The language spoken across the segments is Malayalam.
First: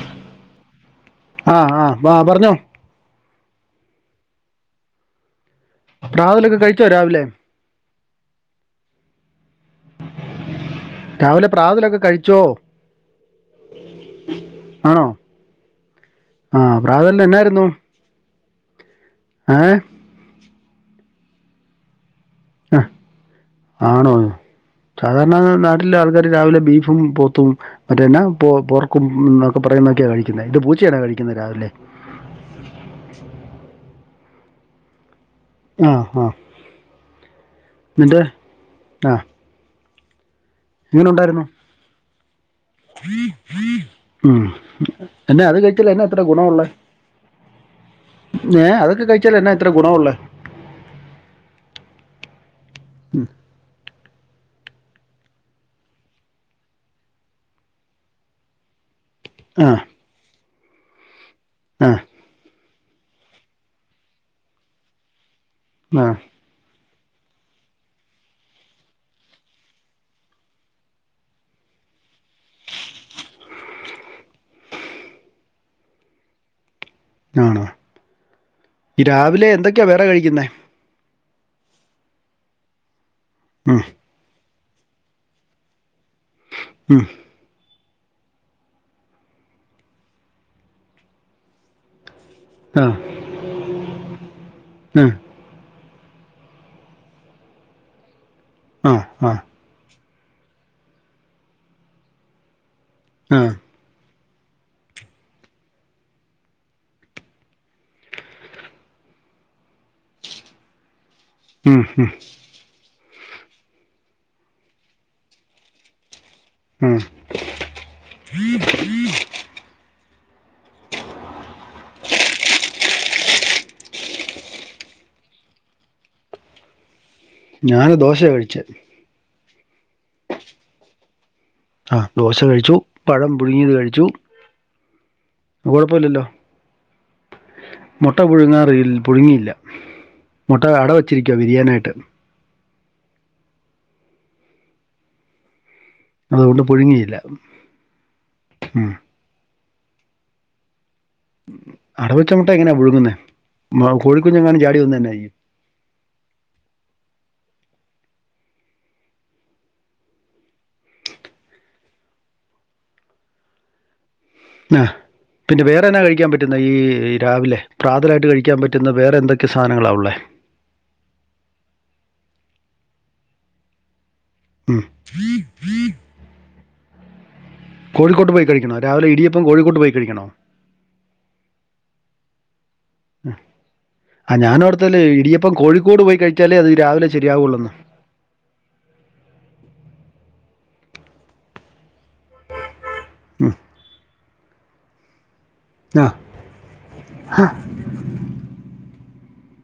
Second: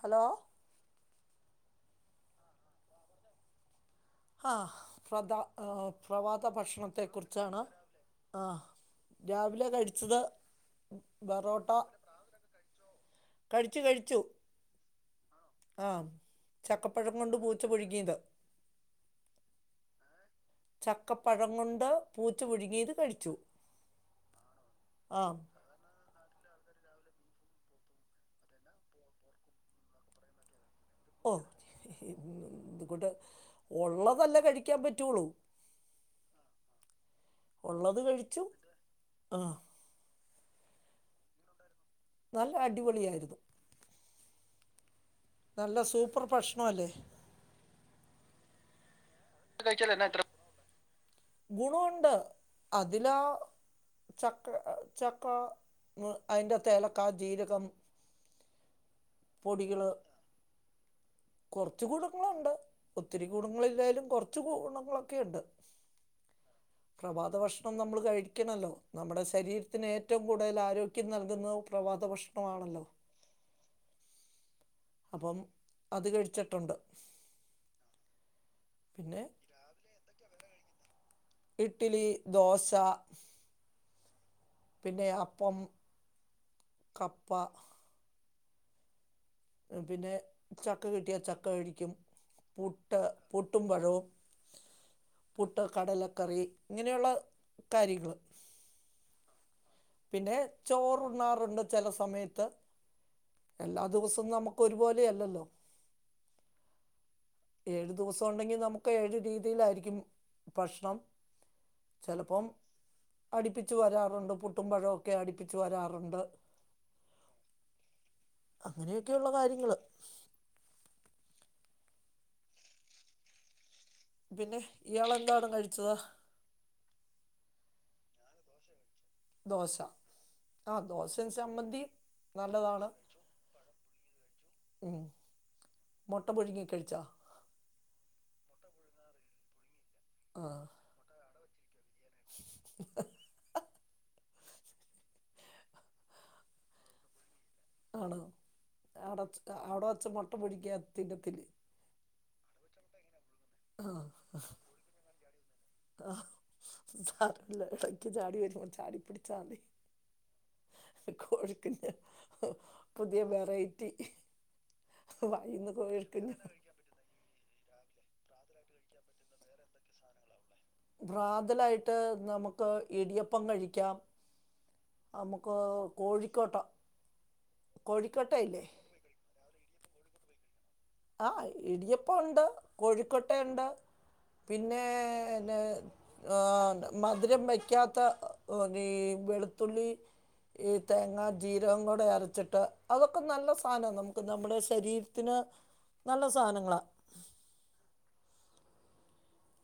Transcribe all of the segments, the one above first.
ഹലോ ആഹ് ആഹ് ആ പറഞ്ഞോ ആഹ് പ്രധ പ്രഭാത പ്രാതലൊക്കെ കഴിച്ചോ ഭക്ഷണത്തെ രാവിലെ കുറിച്ചാണ് ആ രാവിലെ കഴിച്ചത് രാവിലെ ബറോട്ട പ്രാതലൊക്കെ കഴിച്ചോ കഴിച്ചു കഴിച്ചു ആണോ ആഹ് ആ ചക്കപ്പഴം പ്രാതലിന് കൊണ്ട് പൂച്ച പൊഴുകിയത് ഏയ് ചക്കപ്പഴം കൊണ്ട് പൂച്ച ആ പുഴുങ്ങിയത് കഴിച്ചു ആണോ ആ സാധാരണ നാട്ടില ആൾക്കാര് രാവിലെ ബീഫും പോത്തും മറ്റേന്ന പറയുന്നക്കെയാണ് കഴിക്കുന്നത് ഇത് പു ഓ ഇത് കൂട്ടു ഉള്ളതല്ലേ കഴിക്കാൻ പറ്റുള്ളൂ ആഹ് ആഹ് ഉള്ളത് നിന്റെ കഴിച്ചു ആഹ് ആ എങ്ങന ഉണ്ടാരുന്നു നല്ല അടിപൊളിയാരുന്നു പിന്നെ അത് കഴിച്ചാൽ എന്ന ഇത്ര ഗുണ ഉള്ളെ ഏ അതൊക്കെ കഴി ഇത് കഴിച്ചാൽഎന്നാ എത്ര ഗുണോണ്ട് അതിലാ ഉം. ചക് എഹ് ചക്ക അയിന്റെ അത്‌ എലക്കാ, ജീരകം ആ പൊടികള് കൊറച്ച് ആ ഗുണങ്ങളുണ്ട് ഒത്തിരി ഗുണങ്ങളൾല്ലേലും കൊർച്ച് ഗുണങ്ങളൊക്കെ ഉണ്ട് ആഹ് പ്രഭാത ഭക്ഷണം നമ്മൾ കഴിക്കണല്ലോനമ്മടെ ശരീരത്തിന് ഏറ്റവും കൂടുതൽ ആരോഗ്യം നൽകുന്ന പ്രഭാത ഭക്ശ് പവാണല്ലോ അപ്പം അത് കഴിച്ചിട്ടുണ്ട് ആണോ ഈ പിന്നെ രാവിലെ എന്തൊക്കെയാ വേറെ കഴിക്കുന്നേ? ഇട്ട്ലി ദോശ ഉം പിന്നെ അപ്പം ഉം കപ്പ പിന്നെ ചക്ക കിട്ടിയാ ചക്ക കഴിക്കും ആ പുട്ട് പൂട്ടും പഴവും ഉം പുട്ട് കടല കറി ഇങ്ങനെയുള്ള കാര്യങ്ങൾ ആഹ് ആഹ് പിന്നെ ചോറണ്ണാറുണ്ട് ചില സമയത്ത് ആ എല്ലാ ദിവസവും നമുക്ക് ഒരുപോലെ അല്ലല്ലോ ഏഴു ദിവസം ഉണ്ടെങ്കിൽ നമുക്ക് ഏഴു രീതിയിലായിരിക്കും ഭക്ഷണം മ്മ്ഹ് മ്മ്ഹ് അടിപ്പിച്ചു വരാറുണ്ട് പു ട്ടും പഴമൊക്കെ അടിപ്പിച്ചു വരാറുണ്ട് ഉം. അങ്ങനെയൊക്കെയള്ള കാര്യങ്ങള് പിന്നെ ഇയാളെന്താണ് കഴിച്ചത് ഞാന് ദോശയാ കഴിച്ചെ ദോശ ആഹ് ദോശ ആഹ് ദോശ കഴിച്ചു പഴം പുഴുങ്ങിയത് കഴിച്ചു ഉം. അപ്പം കൊഴപ്പില്ലല്ലോ മുട്ട പുഴുങ്ങി കഴിച്ചാ മുട്ട പുഴുങ്ങാറില്ല പുഴുങ്ങിയില്ല ആ മുട്ടാ അട വെച്ചിരിക്ക് ക്കെ വിരിയാനായിട്ട് അതുകൊണ്ട് പുഴുങ്ങിയില്ല ആണോ ഉം. അവിട അവിടെ വച്ച മുട്ട പിടിക്കാൻ അടവെച്ചമുട്ട എങ്ങനാ പുഴു ന്നെ ആ മ കോഴി കുഞ്ഞ് എങ്ങാനും ചാടി വന്നാ എന്നാ ചെയ്യും ഇടക്കിടെക്ക് ചാടി വരുമ്പോ ചാടി പിടിച്ചാ മതി കോഴി കുഞ്ഞ് പുതിയ വെറൈറ്റി ആ പിന്നെ വായിന്ന് വേറെ എന്നാ കഴിക്കാൻ കോഴിക്കുഞ്ഞ് പറ്റുന്നേ ഈ രാവിലെ പ്രാതലായിട്ട് കഴിക്കാൻ പറ്റുന്ന വേറെ എന്തൊക്കെ സാധനങ്ങളാ ഒള്ളേ പ്രാതലായിട്ട് നമുക്ക് ഇടിയപ്പം കഴിക്കാം നമുക്ക് കോഴിക്കോട്ടോ കോഴിക്കോട്ട് പോയി കഴിക്കണോ രാവിലെ ഇടിയപ്പ് ഇപ്പം കോഴിക്കോട്ട് പോയി കഴിക്കണോ ആഹ് ഇടിയപ്പം ഒണ്ട് കോഴിക്കോട്ട ഉണ്ട് ആ പിന്നെ ഞാനോർത്തല്ലേ ഇടിയപ്പം എന്നാ കോഴിക്കോട് പോയി കഴിച്ചാലേ അത് രാവിലെ മധുരം ശരിയാവുള്ളൂ വെക്കാത്ത ഈ വെളുത്തുള്ളി ഈ തേങ്ങാ ജീരവും കൂടെ അരച്ചിട്ട് അതൊക്കെ നല്ല സാന നമുക്ക് നമ്മുടെ ശരീരത്തിന് ആ നല്ല സാധനങ്ങളാ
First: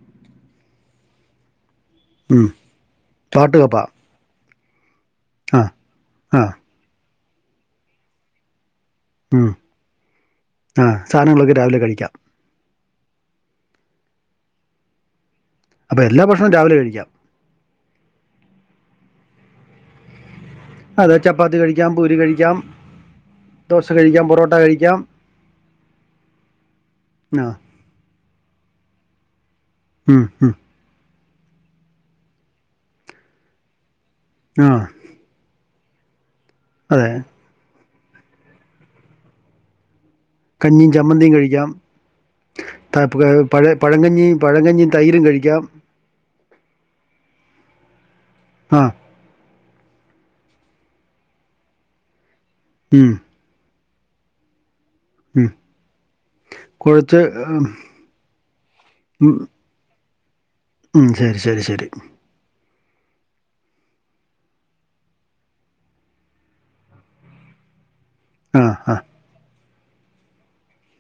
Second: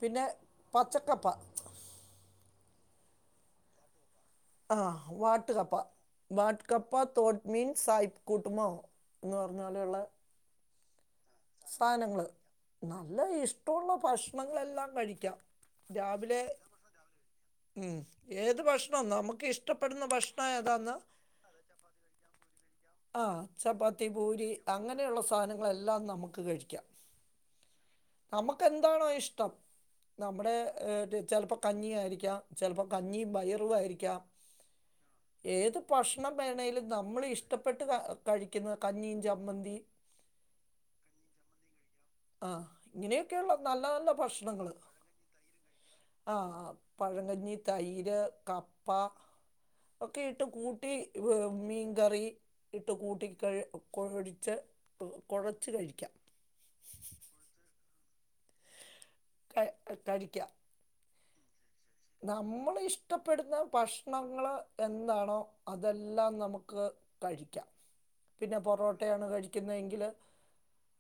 പിന്നെ പച്ചക്കപ്പ ഉം വാട്ടുകപ്പ ആഹ് വാട്ട് കപ്പ ആ വാട്ട് കപ്പ ത് തോട്ട്മീൻ സായിപ് കൂട്ടുമോ എന്ന് പറഞ്ഞ പോലെയുള്ള ആഹ് സാധനങ്ങളൊക്കെ രാവിലെ കഴിക്കാം സാധനങ്ങൾ നല്ല ഇഷ്ടമുള്ള ഭക്ഷണങ്ങളെല്ലാം കഴിക്കാം അപ്പൊ എല്ലാ രാവിലെ ഭക്ഷണവും കഴിക്കാം ഉം ഏത് ഭക്ഷണാ നമുക്ക് ക്കെ ഇഷ്ടപ്പെടുന്ന ഭക്ഷ ഏതാന്ന് അതെ ചപ്പാത്തി കഴിക്കാം പൂരി കഴിക്കാം ആഹ് ദോശ ചപ്പാത്തി കഴിക്കാം ഭൂരി പൊറോട്ട കഴിക്കാം അങ്ങനെയുള്ള സാധനങ്ങളെല്ലാം നമുക്ക് ക്കെ കഴിക്കാം ആ നമുക്കന്താണോ ഇഷ് [unintelligible] ഉം ഉം നമ്മുടെ [unintelligible] ചിലപ്പോൾ കഞ്ഞിയ ആയിരിക്കാം ചിലപ്പോൾ കഞ്ഞിയും പയറുവായിരിക്കാം ആഹ് ഏത് ഭാഷ ണമേണയിൽ നമ്മൾ ഇഷ്ടപ്പെട് കഴിക്കുന്ന കഞ്ഞിയും ചമ്മന്തി കഞ്ഞിയും ചമ്മന്തിയും കഴിക്കാം. ആഹ് ത- പ- ഇങ്ങനെയൊക്കെയൊള്ള പഴ നല്ല നല്ല പഴങ്കഞ്ഞിയും ഭക്ഷണങ്ങള് പഴങ്കഞ്ഞിയും തൈരും കഴിക്കാം ആഹ് പഴങ്കഞ്ഞി തൈ ര് ആ കപ്പ ഒക്കെ ഇട്ട് കൂട്ടി ഏഹ് മീൻകറി ഇട്ട് ഉം കൂട്ടി കഴി ക്കൊഴിച്ച് ഉം കൊഴച്ച് കഴിക്കാം. കുഴച്ച് ഏഹ് [unintelligible] കഴിക്കാം ശെരി ശെരി ശെരി നമ്മൾ ഇഷ്ടപ്പെടുന്ന ഭക്ഷണങ്ങള് എന്താണോ അതെല്ലാം നമുക്ക് കഴിക്കാം. പിന്നെ ആ ആ പൊറോട്ടയാണ് കഴി ക്കുന്നതെങ്കില്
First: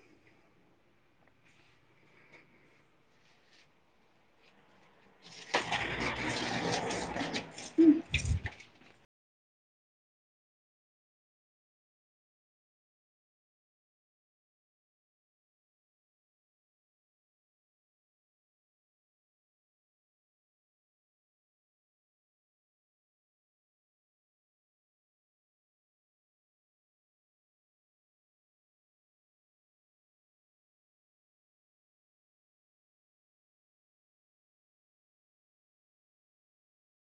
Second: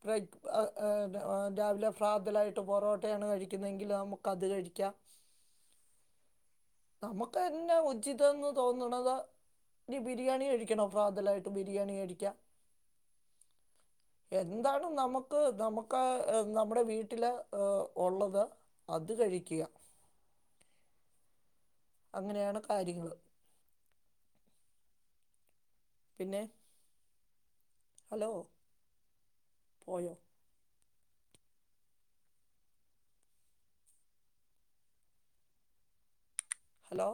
[unintelligible] ഏഹ് ഏഹ് രാവിലെ ഫ്രാതലായിട്ട് പൊറോട്ടയാണ് കഴിക്കുന്നെങ്കില് നമുക്കത് കഴിക്കാം. നമുക്കെന്നാ ഉചിതെന്ന് തോന്നണത് ഇനി ബിരിയാണി കഴിക്കണോ പ്രാതലായിട്ട്, ബിരിയാണി കഴിക്കാം, എന്താണ് നമുക്ക് നമുക്ക് ഏഹ് നമ്മുടെ വീട്ടില് ഏഹ് ഒള്ളത് അത് കഴിയ്ക്കാ. അങ്ങനെയാണ് കാര്യങ്ങള്. പിന്നെ ഹലോ പോയോ? Hello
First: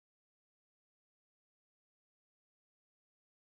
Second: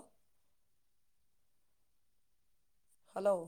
hello